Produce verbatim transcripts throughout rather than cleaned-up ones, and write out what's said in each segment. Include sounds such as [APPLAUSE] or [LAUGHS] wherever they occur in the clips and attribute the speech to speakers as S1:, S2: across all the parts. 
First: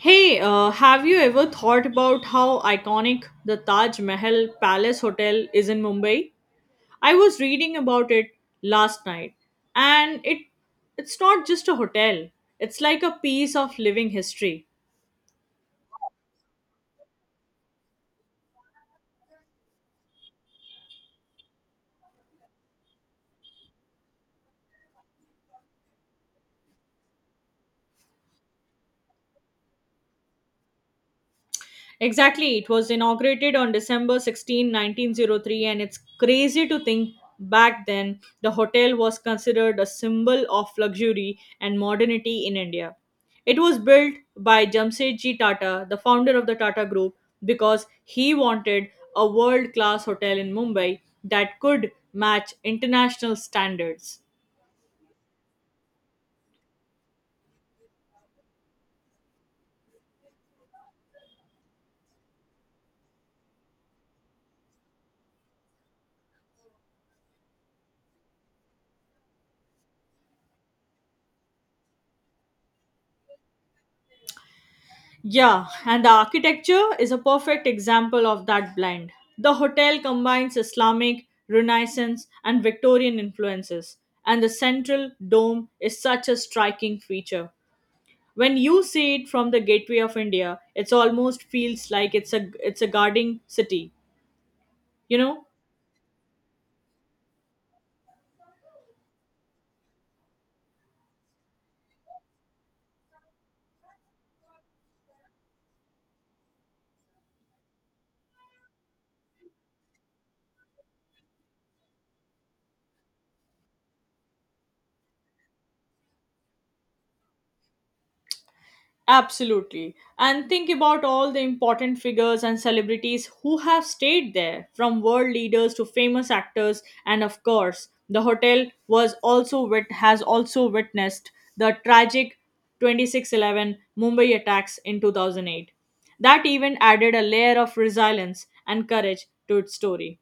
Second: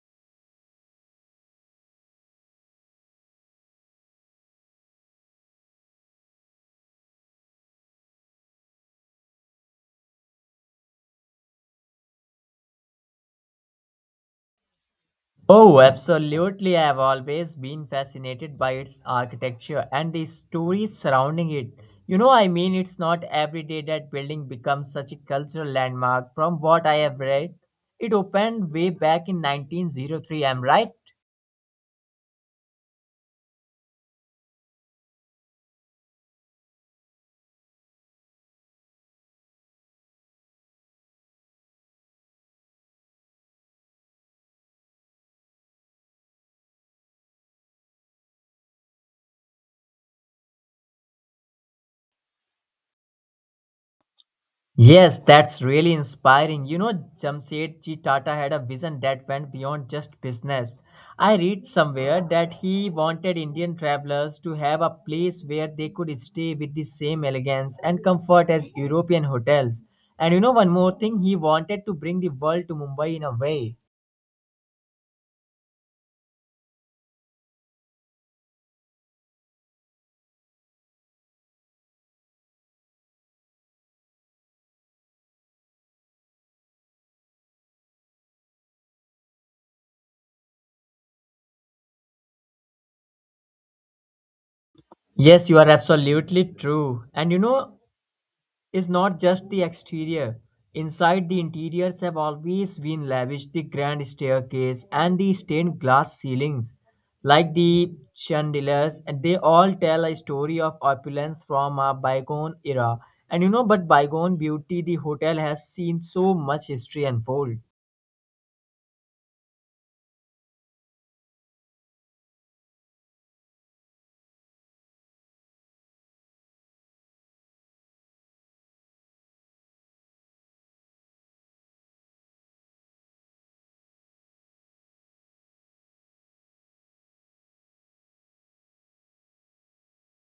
S1: Hey, uh, have you ever thought about how iconic the Taj Mahal Palace Hotel is in Mumbai? I was reading about it last night, and it it's not just a hotel. It's like a piece of living history.
S2: Oh, absolutely. I have always been fascinated by its architecture and the stories surrounding it. You know, I mean, it's not every day that building becomes such a cultural landmark. From what I have read, it opened way back in nineteen oh three, am I right?
S1: Exactly. It was inaugurated on December sixteenth, nineteen oh three, and it's crazy to think back then the hotel was considered a symbol of luxury and modernity in India. It was built by Jamsetji Tata, the founder of the Tata Group, because he wanted a world class hotel in Mumbai that could match international standards.
S2: Yes, that's really inspiring. You know, Jamsetji Tata had a vision that went beyond just business. I read somewhere that he wanted Indian travelers to have a place where they could stay with the same elegance and comfort as European hotels. And you know, one more thing, he wanted to bring the world to Mumbai in a way.
S1: Yeah, and the architecture is a perfect example of that blend. The hotel combines Islamic, Renaissance, and Victorian influences, and the central dome is such a striking feature. When you see it from the gateway of India, it almost feels like it's a it's a guarding city, you know?
S2: Yes, you are absolutely true. And you know, is not just the exterior. Inside, the interiors have always been lavish. The grand staircase and the stained glass ceilings, like the chandeliers, and they all tell a story of opulence from a bygone era. And you know, but bygone beauty, the hotel has seen so much history unfold.
S1: Absolutely. And think about all the important figures and celebrities who have stayed there, from world leaders to famous actors, and of course, the hotel was also wit- has also witnessed the tragic twenty six eleven Mumbai attacks in two thousand eight. That event added a layer of resilience and courage to its story.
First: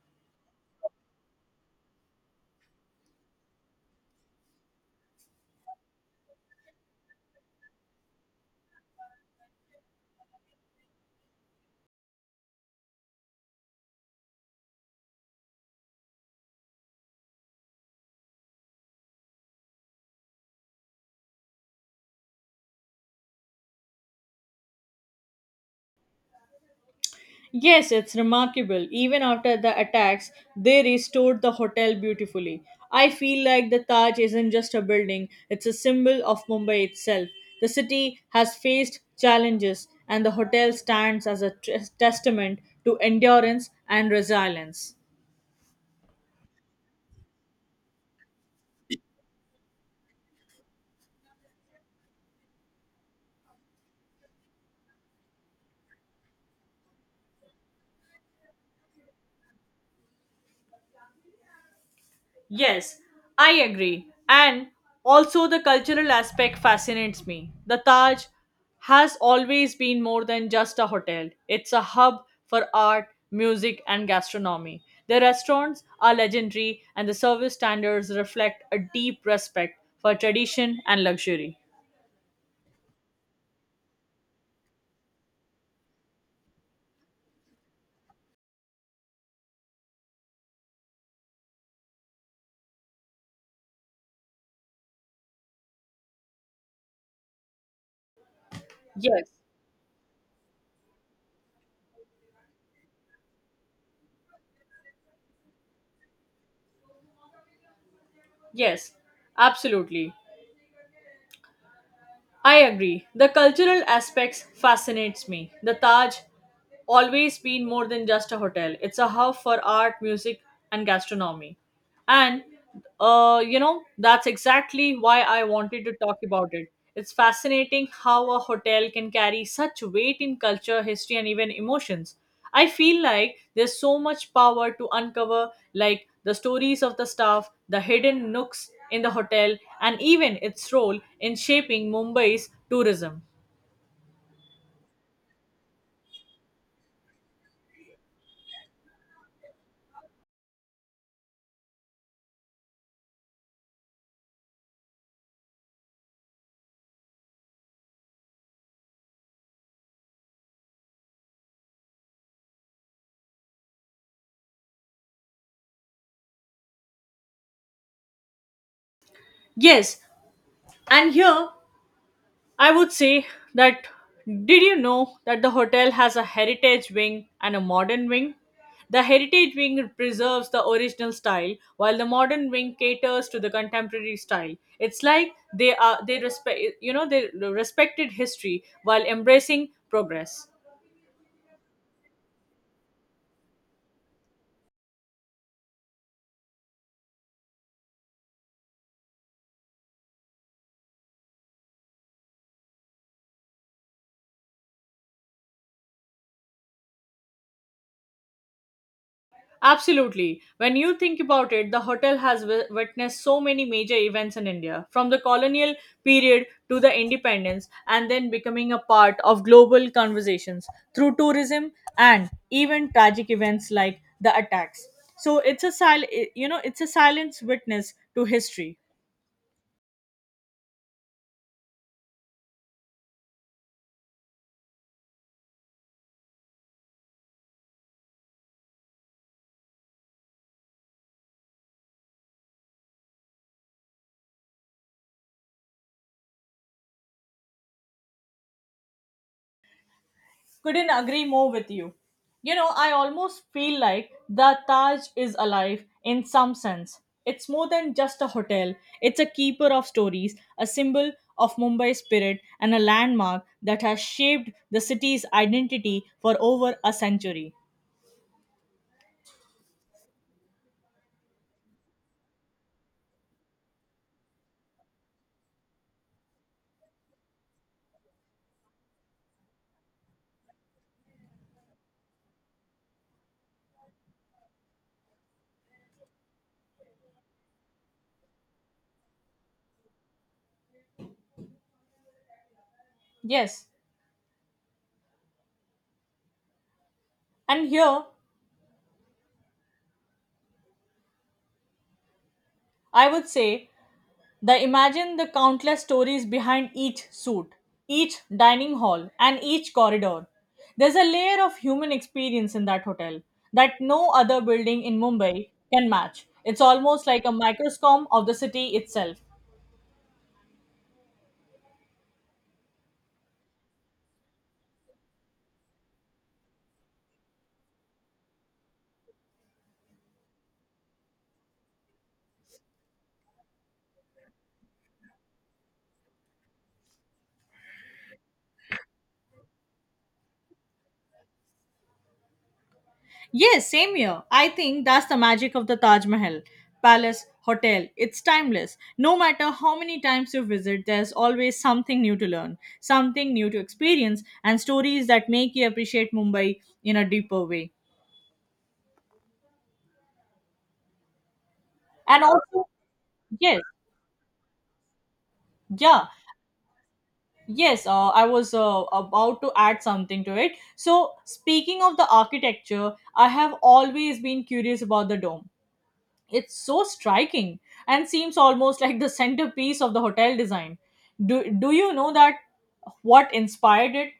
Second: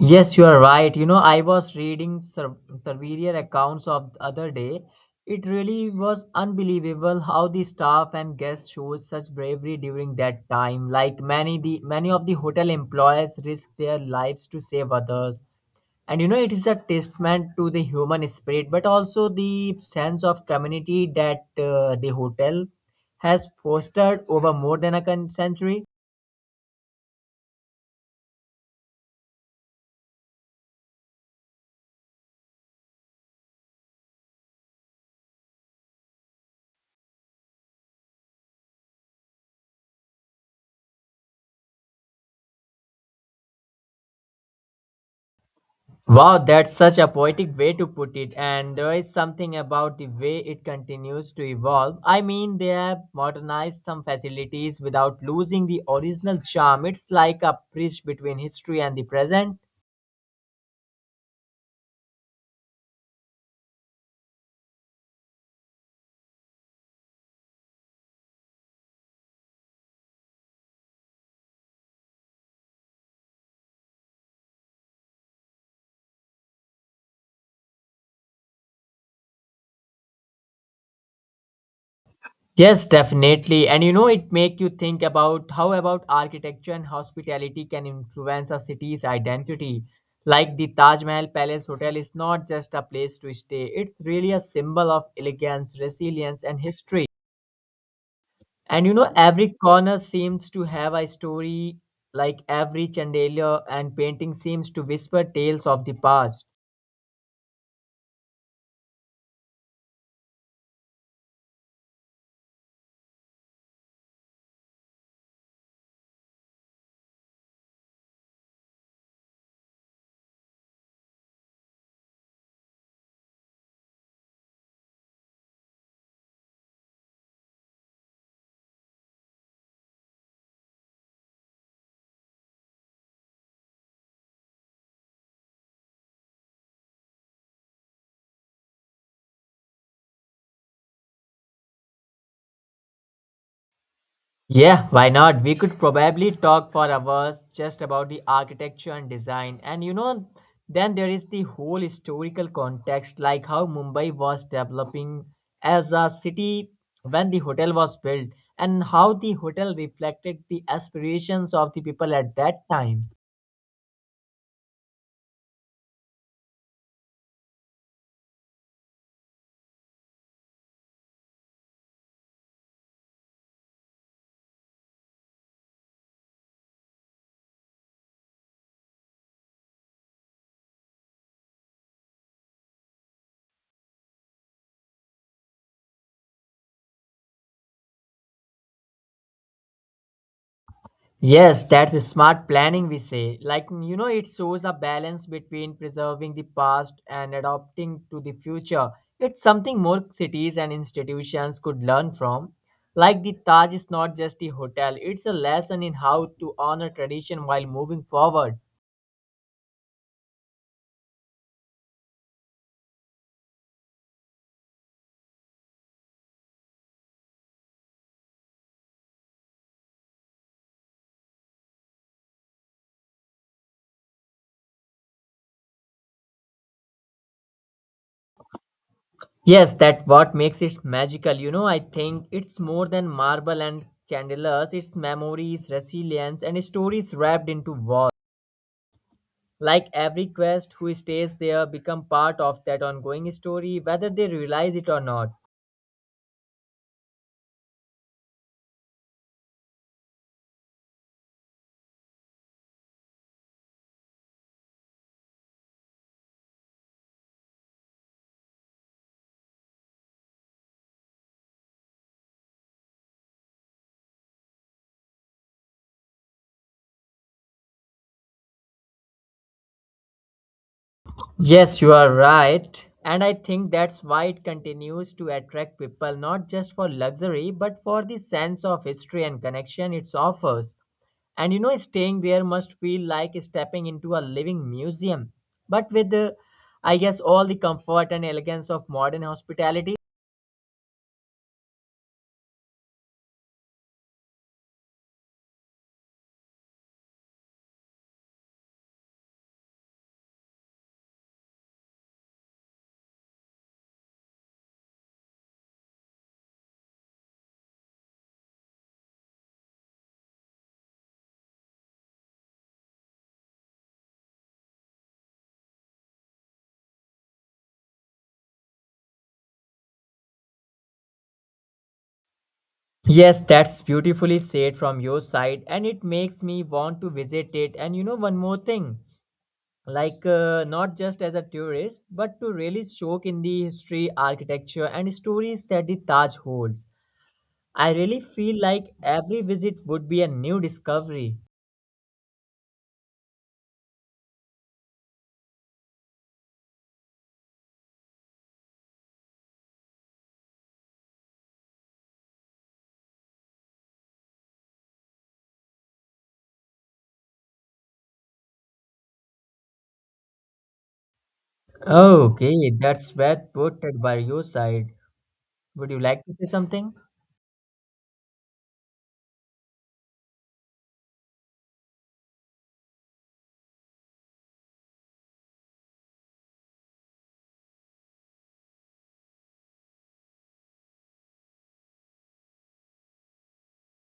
S2: Yes, you are right. You know, I was reading sur- surveyor accounts of the other day. It really was unbelievable how the staff and guests showed such bravery during that time. Like many the many of the hotel employees risked their lives to save others. And you know, it is a testament to the human spirit, but also the sense of community that uh, the hotel has fostered over more than a con- century.
S1: Yes, it's remarkable. Even after the attacks, they restored the hotel beautifully. I feel like the Taj isn't just a building, it's a symbol of Mumbai itself. The city has faced challenges, and the hotel stands as a tes- testament to endurance and resilience.
S2: Wow, that's such a poetic way to put it, and there is something about the way it continues to evolve. I mean, they have modernized some facilities without losing the original charm. It's like a bridge between history and the present.
S1: Yes, I agree. And also, the cultural aspect fascinates me. The Taj has always been more than just a hotel, it's a hub for art, music, and gastronomy. The restaurants are legendary, and the service standards reflect a deep respect for tradition and luxury.
S2: Yes, definitely. And you know, it make you think about how about architecture and hospitality can influence a city's identity. Like the Taj Mahal Palace Hotel is not just a place to stay; it's really a symbol of elegance, resilience, and history. And you know,
S1: Yes,
S2: every corner seems to have a story, like every chandelier and painting seems to whisper tales of the past.
S1: yes, absolutely. I agree. The cultural aspects fascinates me. The Taj always been more than just a hotel. It's a hub for art, music and gastronomy. And uh, you know, that's exactly why I wanted to talk about it. It's fascinating how a hotel can carry such weight in culture, history and even emotions. I feel like there's so much power to uncover, like the stories of the staff, the hidden nooks in the hotel, and even its role in shaping Mumbai's tourism.
S2: Yeah, why not? We could probably talk for hours just about the architecture and design. And you know, then there is the whole historical context, like how Mumbai was developing as a city when the hotel was built, and how the hotel reflected the aspirations of the people at that time.
S1: Yes, and here I would say that, did you know that the hotel has a heritage wing and a modern wing? The heritage wing preserves the original style while the modern wing caters to the contemporary style. It's like they are they respect, you know they respected history while embracing progress.
S2: Yes, that's a smart planning, we say. Like, you know, it shows a balance between preserving the past and adapting to the future. It's something more cities and institutions could learn from. Like, the Taj is not just a hotel, it's a lesson in how to honor tradition while moving forward.
S1: Absolutely. When you think about it, the hotel has wi- witnessed so many major events in India, from the colonial period to the independence, and then becoming a part of global conversations through tourism and even tragic events like the attacks. So it's a sil- you know it's a silence witness to history.
S2: Yes, that's what makes it magical. You know, I think it's more than marble and chandeliers, it's memories, resilience, and stories wrapped into walls. Like every guest who stays there become part of that ongoing story, whether they realize it or not.
S1: Couldn't agree more with you. You know, I almost feel like the Taj is alive in some sense. It's more than just a hotel, it's a keeper of stories, a symbol of Mumbai spirit, and a landmark that has shaped the city's identity for over a century.
S2: Yes, you are right, and I think that's why it continues to attract people, not just for luxury but for the sense of history and connection it offers. And you know, staying there must feel like stepping into a living museum, but with the, I guess, all the comfort and elegance of modern hospitality.
S1: Yes, and here I would say, the imagine the countless stories behind each suit, each dining hall, and each corridor. There's a layer of human experience in that hotel that no other building in Mumbai can match. It's almost like a microscope of the city itself.
S2: Yes, that's beautifully said from your side, and it makes me want to visit it. And you know, one more thing like, uh, not just as a tourist, but to really soak in the history, architecture, and stories that the Taj holds. I really feel like every visit would be a new discovery.
S1: Yes, same here. I think that's the magic of the Taj Mahal Palace Hotel. It's timeless. No matter how many times you visit, there's always something new to learn, something new to experience, and stories that make you appreciate Mumbai in a deeper way. And also,
S2: Okay, that's well
S1: yes.
S2: put by your side. Would you
S1: Yeah,
S2: like to say something?
S1: yes, uh, I was uh, about to add something to it. So speaking of the architecture, I have always been curious about the dome. It's so striking and seems almost like the centerpiece of the hotel design. Do, do you know that what inspired it?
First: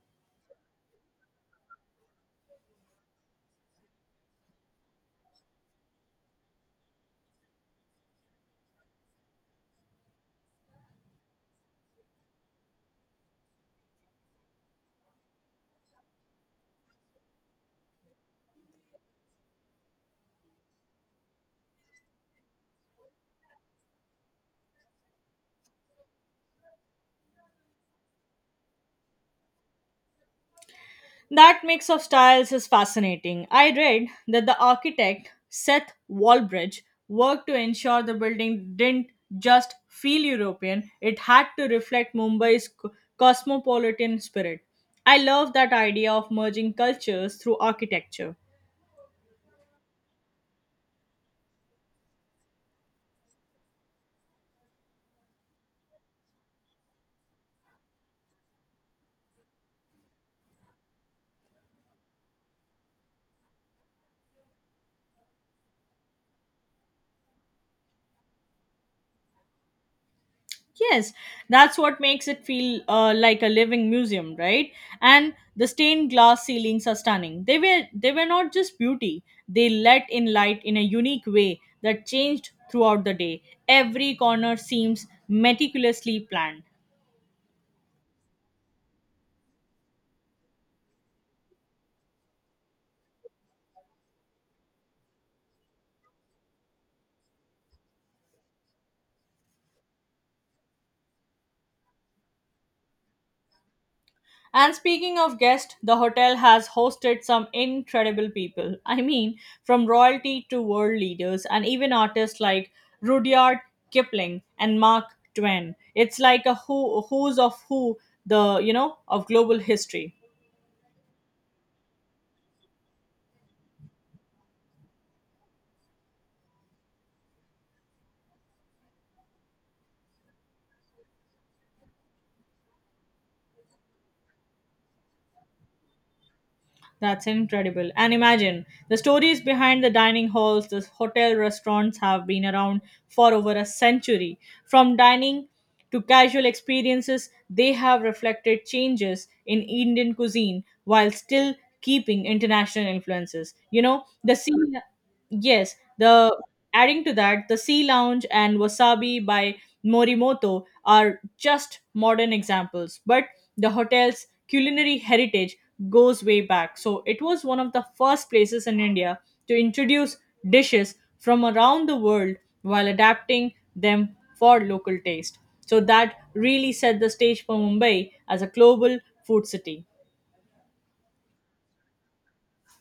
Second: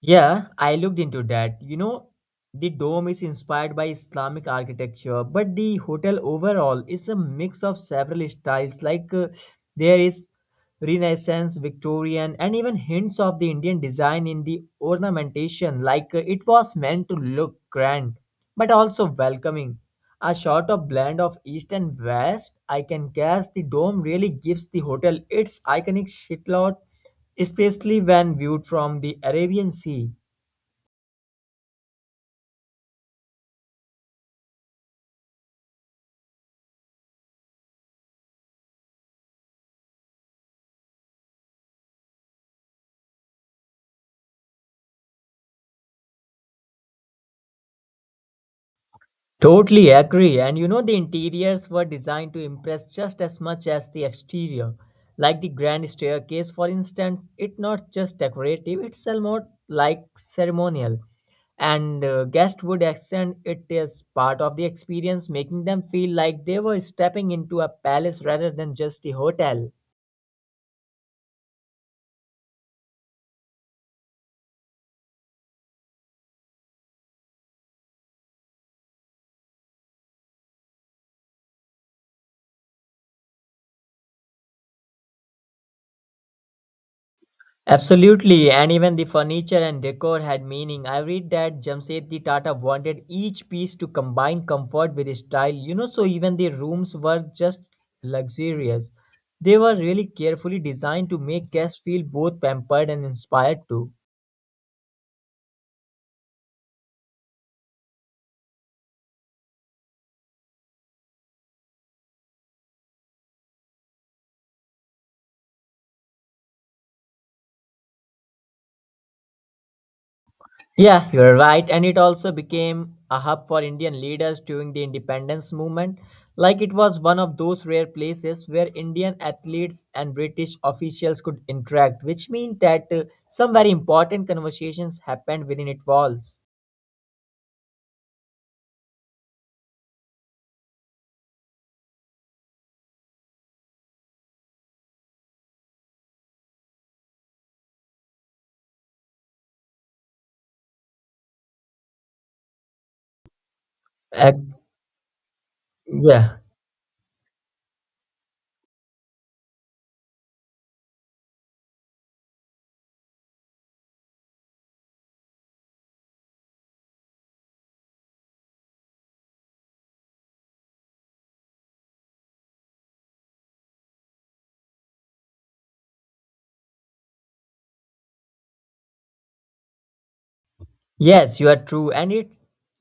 S2: Yeah, I looked into that. You know, the dome is inspired by Islamic architecture, but the hotel overall is a mix of several styles. Like uh, there is Renaissance, Victorian, and even hints of the Indian design in the ornamentation. Like uh, it was meant to look grand, but also welcoming. A sort of blend of East and West, I can guess the dome really gives the hotel its iconic shitload, especially when viewed from the Arabian Sea.
S1: That mix of styles is fascinating. I read that the architect Seth Walbridge worked to ensure the building didn't just feel European, it had to reflect Mumbai's co- cosmopolitan spirit. I love that idea of merging cultures through architecture.
S2: Totally agree. And you know, the interiors were designed to impress just as much as the exterior. Like the grand staircase, for instance, it's not just decorative, it's almost like ceremonial. And uh, guests would accent it as part of the experience, making them feel like they were stepping into a palace rather than just a hotel.
S1: Yes, that's what makes it feel uh, like a living museum, right? And the stained glass ceilings are stunning. They were they were not just beauty; they let in light in a unique way that changed throughout the day. Every corner seems meticulously planned.
S2: Absolutely, and even the furniture and decor had meaning. I read that Jamsetji Tata wanted each piece to combine comfort with style, you know, so even the rooms were just luxurious. They were really carefully designed to make guests feel both pampered and inspired too.
S1: And speaking of guests, the hotel has hosted some incredible people. I mean, from royalty to world leaders, and even artists like Rudyard Kipling and Mark Twain. It's like a who who's of who the you know of global history.
S2: Yeah, you're right. And it also became a hub for Indian leaders during the independence movement. Like it was one of those rare places where Indian athletes and British officials could interact, which means that uh, some very important conversations happened within its walls.
S1: That's incredible. And imagine the stories behind the dining halls, the hotel restaurants have been around for over a century. From dining to casual experiences, they have reflected changes in Indian cuisine while still keeping international influences. You know,
S2: Uh,
S1: the scene. Yes,
S2: yeah.
S1: the adding to that, the Sea Lounge and Wasabi by Morimoto are just modern examples, but the hotel's culinary heritage goes way back. So it was one of the first places in India to introduce dishes from around the world while adapting them for local taste. So that really set the stage for Mumbai as a global food city.
S2: Yes, you are true. And it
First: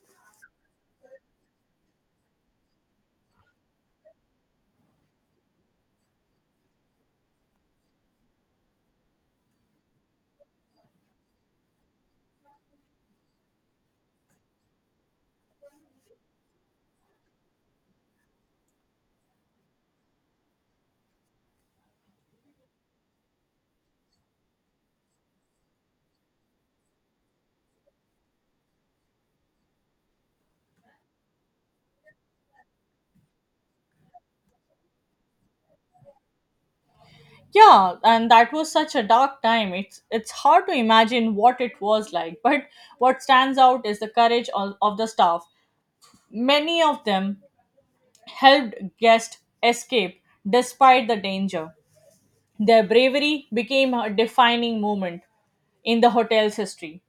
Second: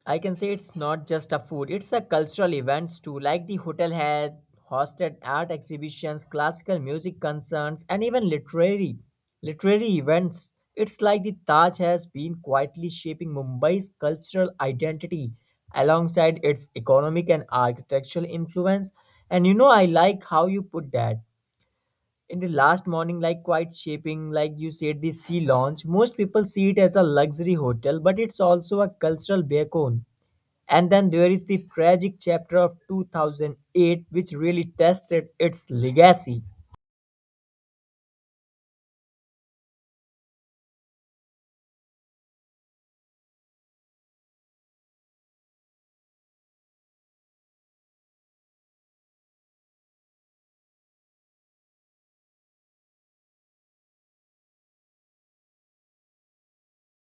S2: I can say it's not just a food, it's a cultural events too. Like the hotel had hosted art exhibitions, classical music concerts, and even literary literary events. It's like the Taj has been quietly shaping Mumbai's cultural identity alongside its economic and architectural influence. And you know, I like how you put that in the last morning, like quite shaping, like you said the sea lounge most people see it as a luxury hotel, but it's also a cultural beacon. And then there is the tragic chapter of two thousand eight, which really tested its legacy.
S1: Yeah, and that was such a dark time. It's it's hard to imagine what it was like, [LAUGHS] but what stands out is the courage of, of the staff. Many of them helped guests escape despite the danger. Their bravery became a defining moment in the hotel's history.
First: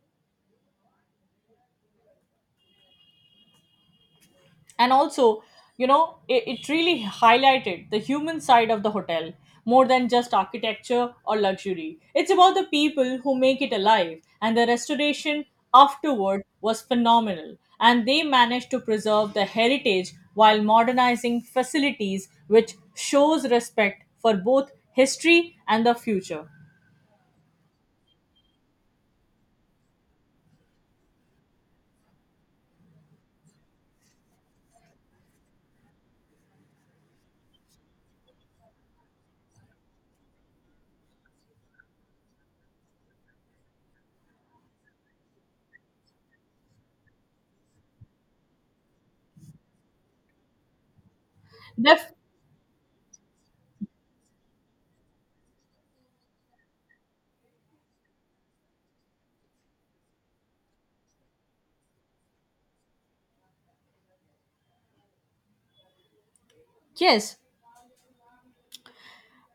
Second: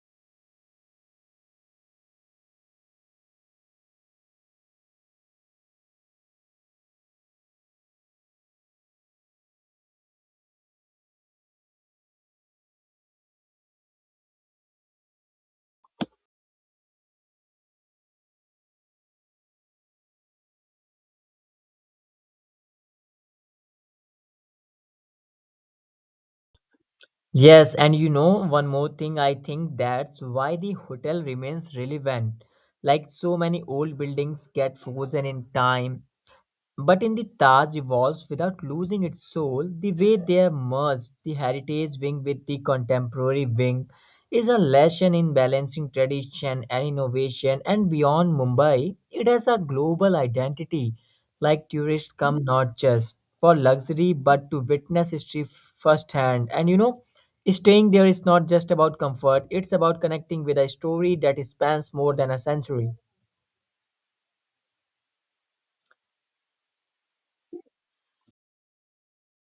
S1: And also, you know, it, it really highlighted the human side of the hotel. More than just architecture or luxury, it's about the people who make it alive. And the restoration afterward was phenomenal, and they managed to preserve the heritage while modernizing facilities, which shows respect for both history and the future.
S2: Yes, and you know, one more thing, I think that's why the hotel remains relevant. Like so many old buildings get frozen in time, but in the Taj evolves without losing its soul, the way they are merged, the heritage wing with the contemporary wing, is a lesson in balancing tradition and innovation. And beyond Mumbai, it has a global identity. Like
S1: Def-
S2: tourists come not just for luxury but to witness history firsthand. And you know, staying there is not just about comfort, it's about connecting with a story that spans more than a century.
S1: yes,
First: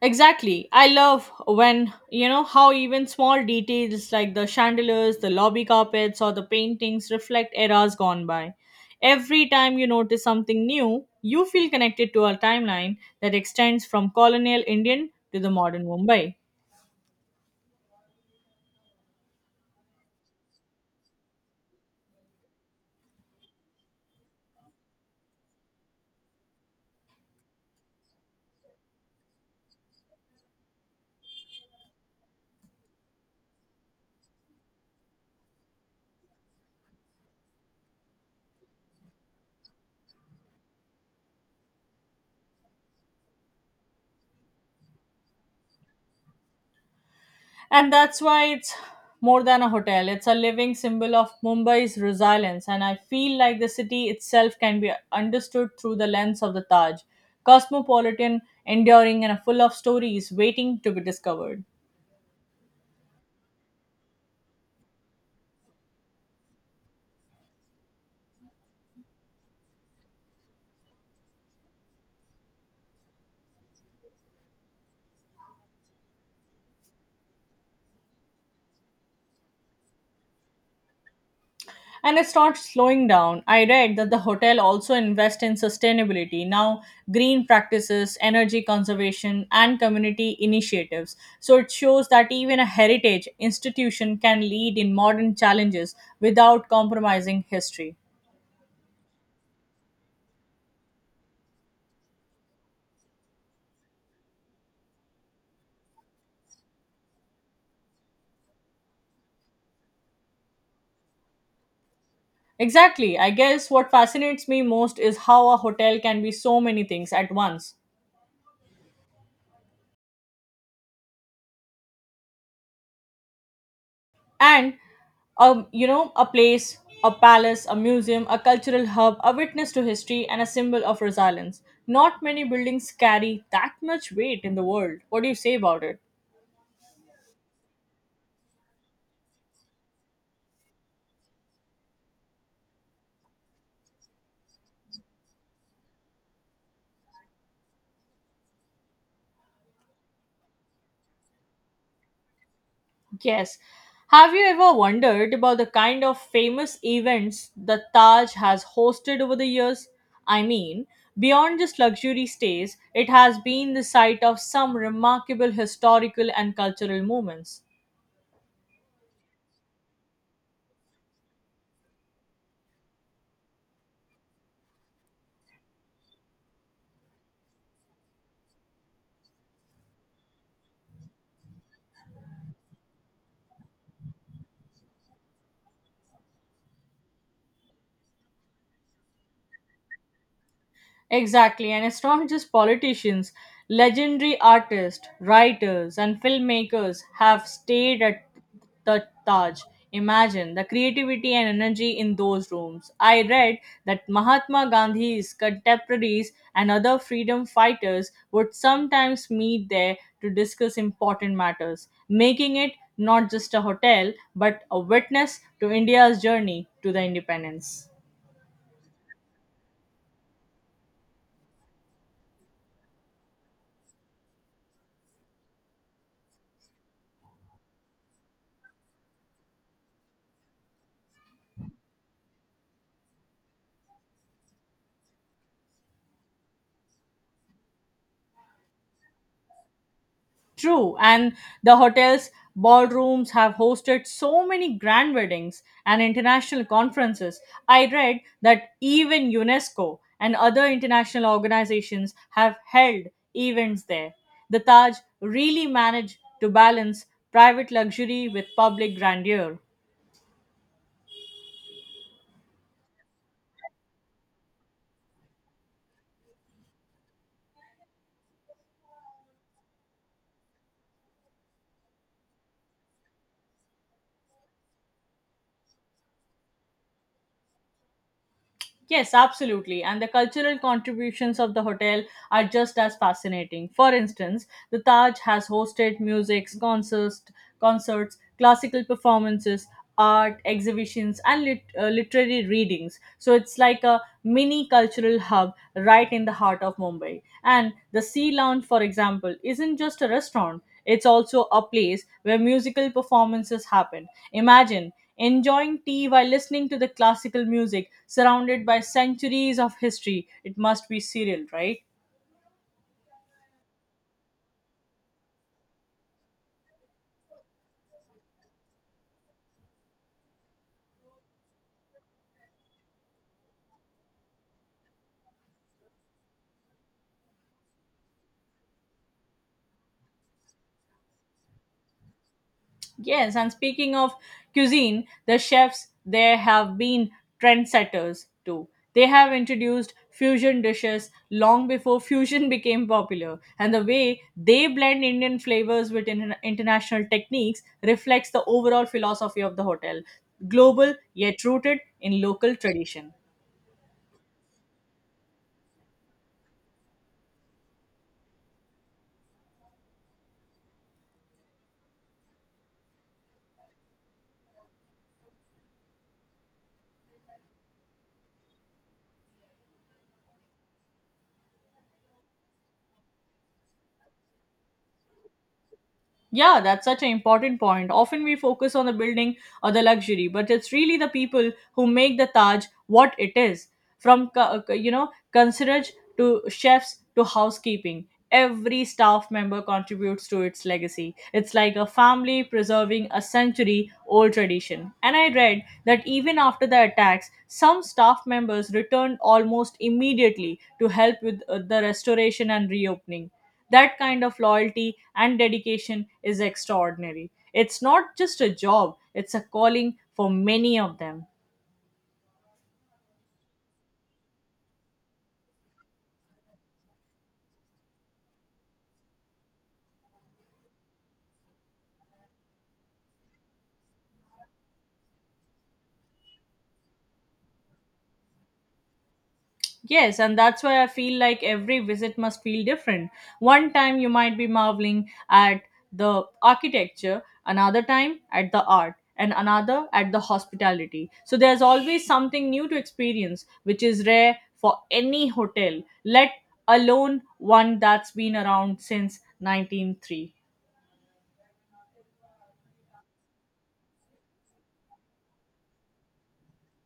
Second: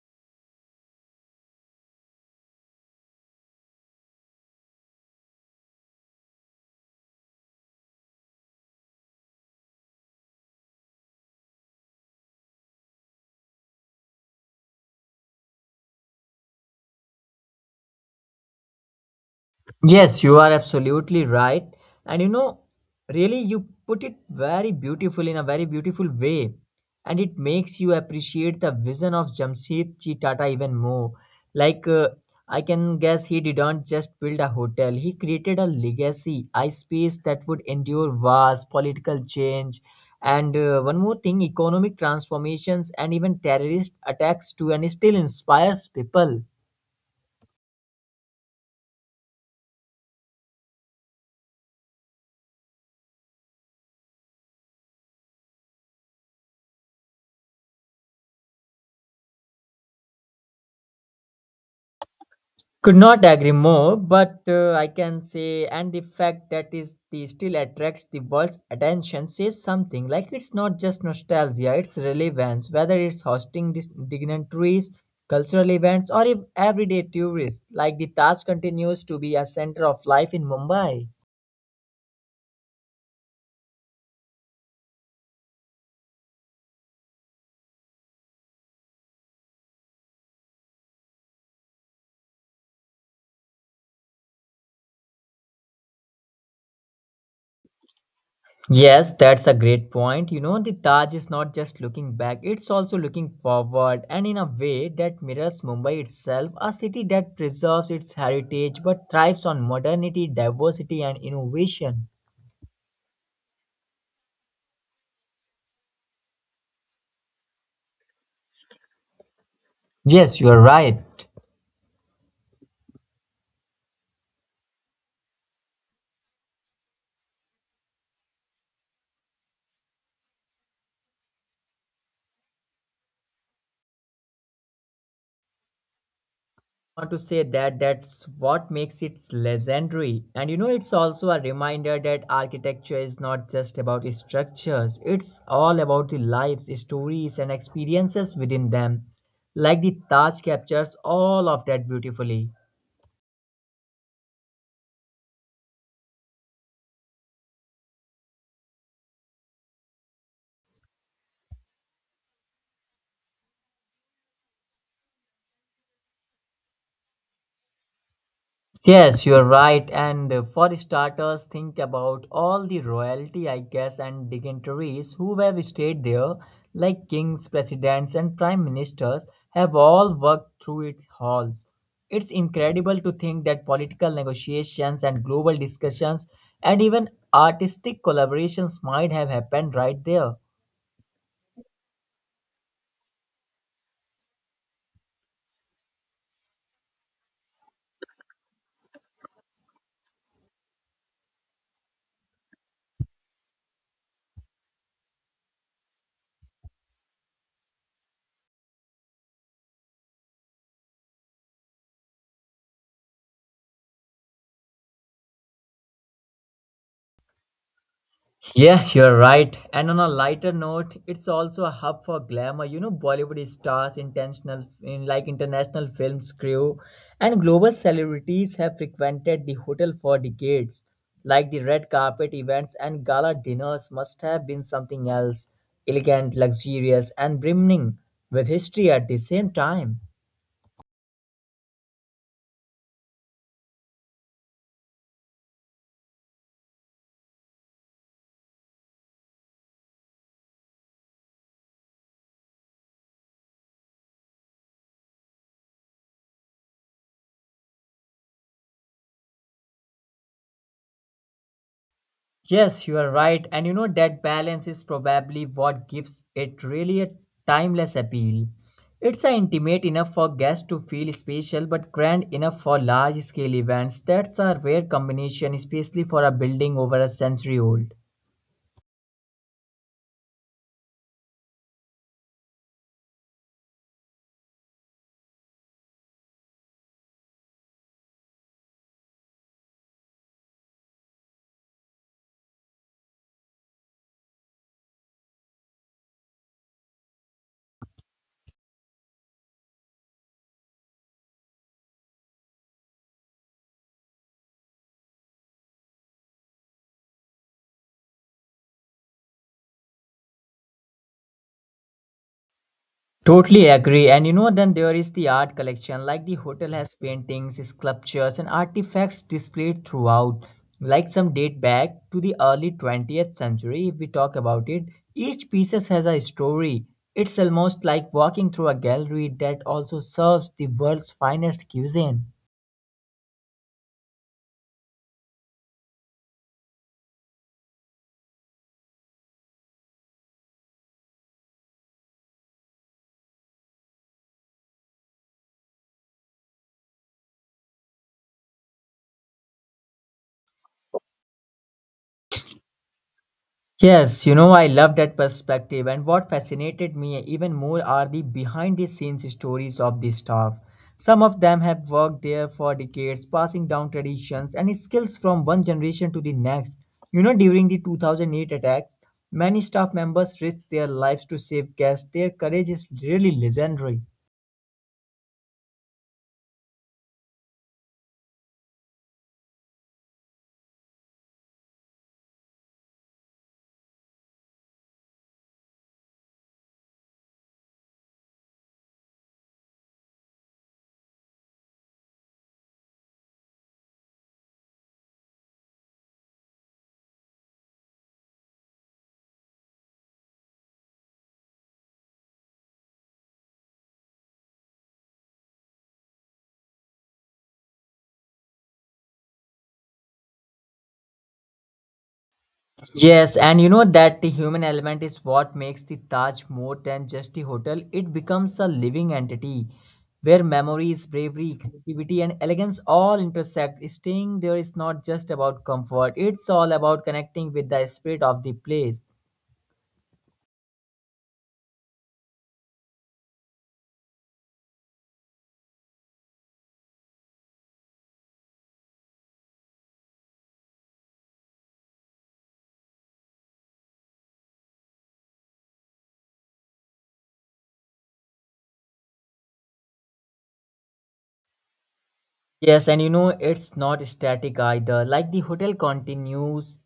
S1: exactly. I love when, you know, how even small details like the chandeliers, the lobby carpets, or the paintings reflect eras gone by. Every time you notice something new, you feel connected to a timeline that extends from colonial Indian to the modern Mumbai.
S2: Yes, you are absolutely right. And you know, really, you put it very beautiful in a very beautiful way. And it makes you appreciate the vision of Jamsetji Tata even more. Like, uh, I can guess he didn't just build a hotel, he created a legacy, a space that would endure wars, political change, and uh, one more thing economic transformations, and even terrorist attacks, too, and still inspires people.
S1: And that's why it's more than a hotel. It's a living symbol of Mumbai's resilience, and I feel like the city itself can be understood through the lens of the Taj, cosmopolitan, enduring, and full of stories waiting to be discovered.
S2: Could not agree more, but uh, I can say, and the fact that is the still attracts the world's attention says something. Like it's not just nostalgia; it's relevance. Whether it's hosting dis- dignitaries, cultural events, or ev- everyday tourists, like the Taj continues to be a center of life in Mumbai.
S1: And it's not slowing down. I read that the hotel also invests in sustainability now, green practices, energy conservation, and community initiatives. So it shows that even a heritage institution can lead in modern challenges without compromising history.
S2: Yes, that's a great point. You know, the Taj is not just looking back, it's also looking forward and in a way that mirrors Mumbai itself, a city that preserves its heritage but thrives on modernity, diversity, and innovation.
S1: Exactly. I guess what fascinates me most is how a hotel can be so many things at once.
S2: Yes, you are right.
S1: And um, you know, a place, a palace, a museum, a cultural hub, a witness to history, and a symbol of resilience. Not many buildings carry that much weight in the world. What do you say about it?
S2: Want to say that that's what makes it legendary, and you know it's also a reminder that architecture is not just about structures, it's all about the lives, stories, and experiences within them, like the Taj captures all of that beautifully.
S1: Yes, have you ever wondered about the kind of famous events the Taj has hosted over the years? I mean, beyond just luxury stays, it has been the site of some remarkable historical and cultural moments.
S2: Yes, you're right. And uh, for starters, think about all the royalty, I guess, and dignitaries who have stayed there, like kings, presidents, and prime ministers, have all worked through its halls. It's incredible to think that political negotiations and global discussions and even artistic collaborations might have happened right there.
S1: Exactly, and it's not just politicians. Legendary artists, writers, and filmmakers have stayed at the Taj. Imagine the creativity and energy in those rooms. I read that Mahatma Gandhi's contemporaries and other freedom fighters would sometimes meet there to discuss important matters, making it not just a hotel but a witness to India's journey to the independence.
S2: Yeah, you're right. And on a lighter note, it's also a hub for glamour. You know, Bollywood stars, intentional in like international films crew, and global celebrities have frequented the hotel for decades. Like the red carpet events and gala dinners must have been something else, elegant, luxurious, and brimming with history at the same time.
S1: True, and the hotel's ballrooms have hosted so many grand weddings and international conferences. I read that even UNESCO and other international organizations have held events there. The Taj really managed to balance private luxury with public grandeur.
S2: Yes, you are right. And you know, that balance is probably what gives it really a timeless appeal. It's a intimate enough for guests to feel special, but grand enough for large scale events. That's a rare combination, especially for a building over a century old.
S1: Yes, absolutely. And the cultural contributions of the hotel are just as fascinating. For instance, the Taj has hosted music, concerts, concerts, classical performances, art exhibitions, and lit- uh, literary readings. So it's like a mini cultural hub right in the heart of Mumbai. And the Sea Lounge, for example, isn't just a restaurant. It's also a place where musical performances happen. Imagine enjoying tea while listening to the classical music surrounded by centuries of history. It must be cereal, right?
S2: Totally agree. And you know, then there is the art collection. Like the hotel has paintings, sculptures, and artifacts displayed throughout. Like some date back to the early twentieth century, if we talk about it, each piece has a story. It's almost like walking through a gallery that also serves the world's finest cuisine.
S1: Yes, and speaking of cuisine, the chefs there have been trendsetters too. They have introduced fusion dishes long before fusion [LAUGHS] became popular, and the way they blend Indian flavors with in- international techniques reflects the overall philosophy of the hotel, global yet rooted in local tradition.
S2: Yes, you know, I love that perspective. And what fascinated me even more are the behind the scenes stories of the staff. Some of them have worked there for decades, passing down traditions and skills from one generation to the next. You know, during the two thousand eight attacks, many staff members risked their lives to save guests. Their courage is really legendary.
S1: Yeah, that's such an important point. Often we focus on the building or the luxury, but it's really the people who make the Taj what it is. From co- uh, you know, concierge to chefs to housekeeping, every staff member contributes to its legacy. It's like a family preserving a century-old tradition. And I read that even after the attacks, some staff members returned almost immediately to help with uh, the restoration and reopening. That kind of loyalty and dedication is extraordinary. It's not just a job, it's a calling for many of them.
S2: Yes, and you know that the human element is what makes the Taj more than just a hotel. It becomes a living entity where memories, bravery, creativity, and elegance all intersect. Staying there is not just about comfort, it's all about connecting with the spirit of the place.
S1: Yes, and that's why I feel like every visit must feel different. One time you might be marveling at the architecture, another time at the art, and another at the hospitality. So there's always something new to experience, which is rare for any hotel, let alone one that's been around since nineteen oh three.
S2: Yes, and you know it's not static either. Like the hotel continues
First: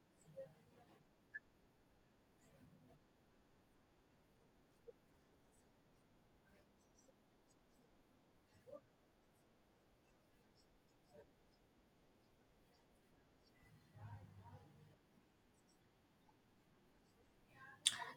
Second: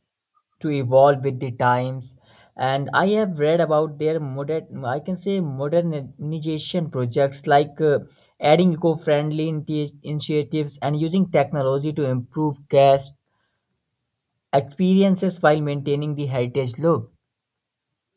S2: to evolve with the times and I have read about their modern I can say modernization projects like uh, adding eco-friendly inti- initiatives and using technology to improve guest experiences while maintaining the heritage look.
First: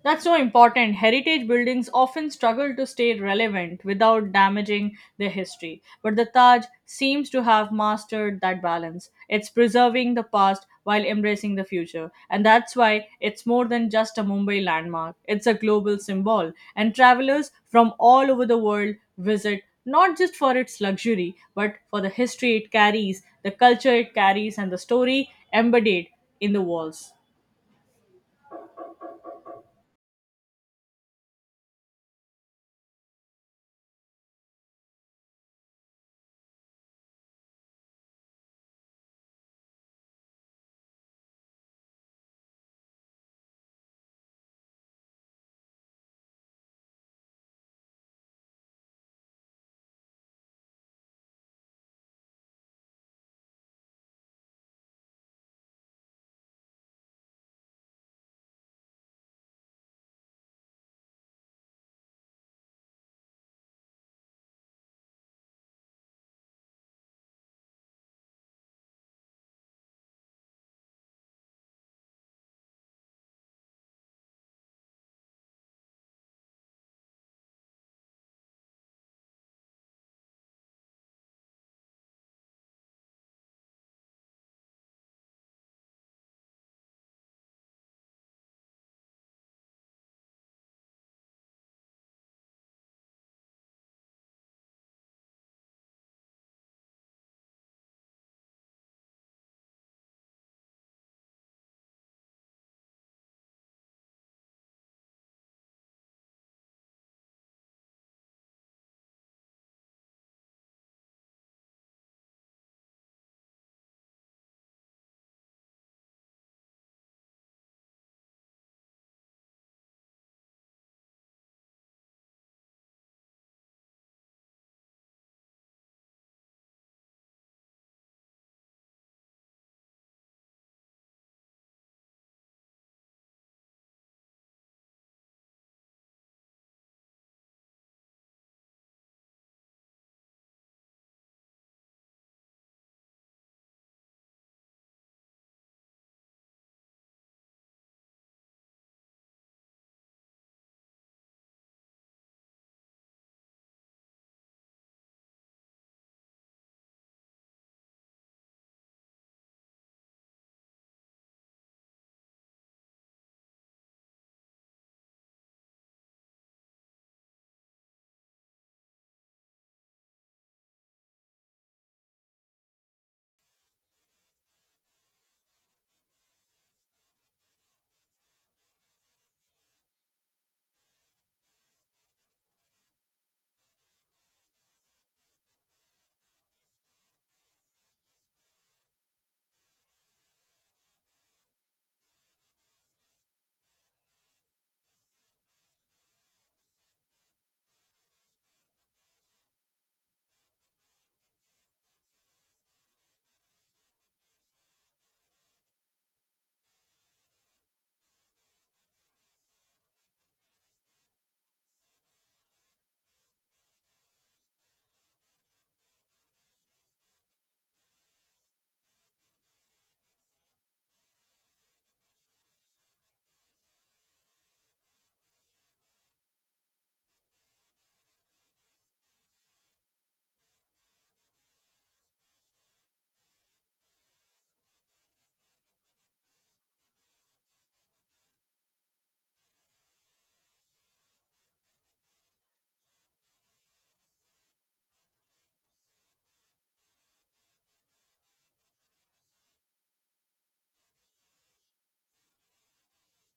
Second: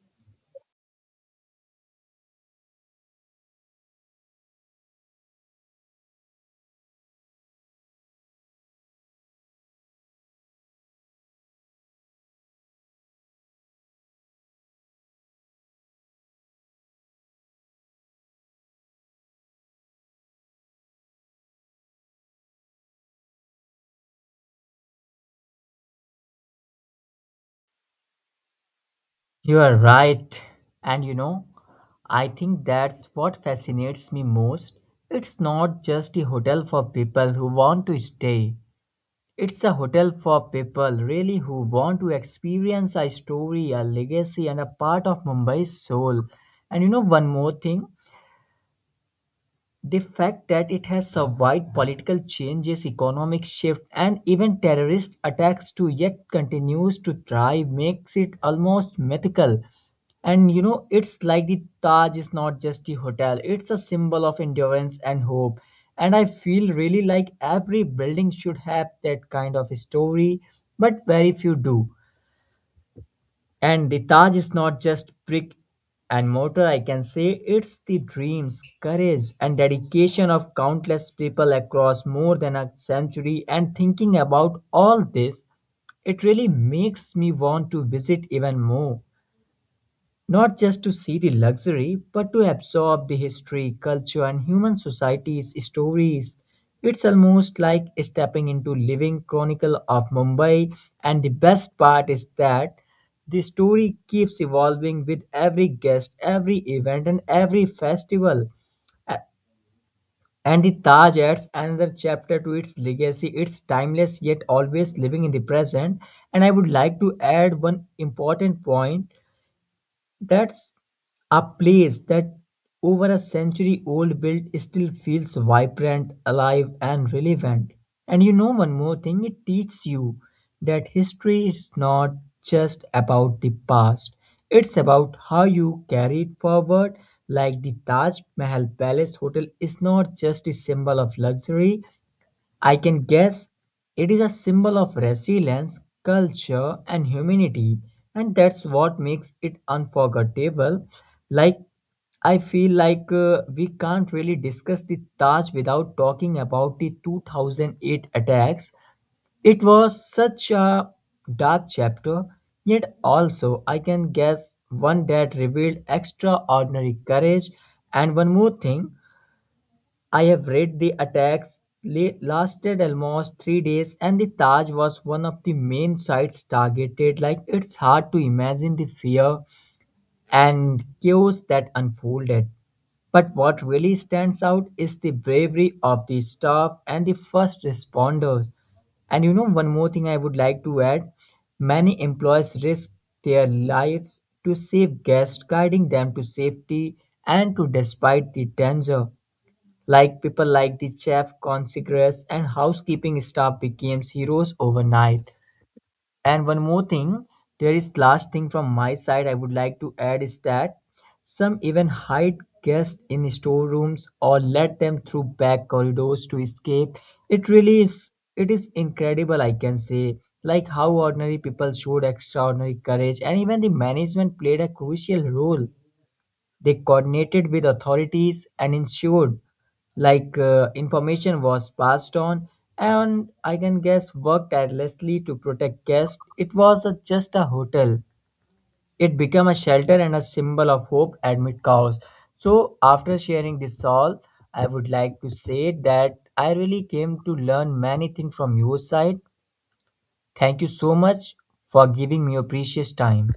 S1: That's so important. Heritage buildings often struggle to stay relevant without damaging their history. But the Taj seems to have mastered that balance. It's preserving the past while embracing the future. And that's why it's more than just a Mumbai landmark, it's a global symbol. And travelers from all over the world visit not just for its luxury, but for the history it carries, the culture it carries, and the story embodied in the walls.
S2: You are right, and you know I think that's what fascinates me most. It's not just a hotel for people who want to stay. It's a hotel for people really who want to experience a story, a legacy, and a part of Mumbai's soul. And you know, one more thing, the fact that it has survived political changes, economic shift, and even terrorist attacks to yet continues to thrive makes it almost mythical. And you know, it's like the Taj is not just a hotel, it's a symbol of endurance and hope. And I feel really like every building should have that kind of story, but very few do. And the Taj is not just brick and mortar, I can say it's the dreams, courage, and dedication of countless people across more than a century. And thinking about all this, it really makes me want to visit even more, not just to see the luxury, but to absorb the history, culture, and human society's stories. It's almost like stepping into living chronicle of Mumbai, and the best part is that the story keeps evolving with every guest, every event, and every festival. A- And the Taj adds another chapter to its legacy. It's timeless yet always living in the present. And I would like to add one important point, that's a place that over a century old build still feels vibrant, alive and relevant. And you know one more thing it teaches you that history is not just about the past. It's about how you carry it forward. Like the Taj Mahal Palace Hotel is not just a symbol of luxury, I can guess it is a symbol of resilience, culture, and humanity, and that's what makes it unforgettable. Like, I feel like uh, we can't really discuss the Taj without talking about the two thousand eight attacks. It was such a dark chapter, yet also I can guess one that revealed extraordinary courage. And one more thing, I have read the attacks la- lasted almost three days, and the Taj was one of the main sites targeted. Like, it's hard to imagine the fear and chaos that unfolded. But what really stands out is the bravery of the staff and the first responders. And you know, one more thing I would like to add, many employees risk their life to save guests, guiding them to safety and to despite the danger. Like people like the chef, concierge, and housekeeping staff became heroes overnight. And one more thing, there is last thing from my side I would like to add is that some even hide guests in storerooms or let them through back corridors to escape. It really is, it is incredible I can say. Like how ordinary people showed extraordinary courage and even the management played a crucial role. They coordinated with authorities and ensured like uh, information was passed on and I can guess worked tirelessly to protect guests. It was a, just a hotel. It became a shelter and a symbol of hope amid chaos. So after sharing this all, I would like to say that I really came to learn many things from your side. Thank you so much for giving me your precious time.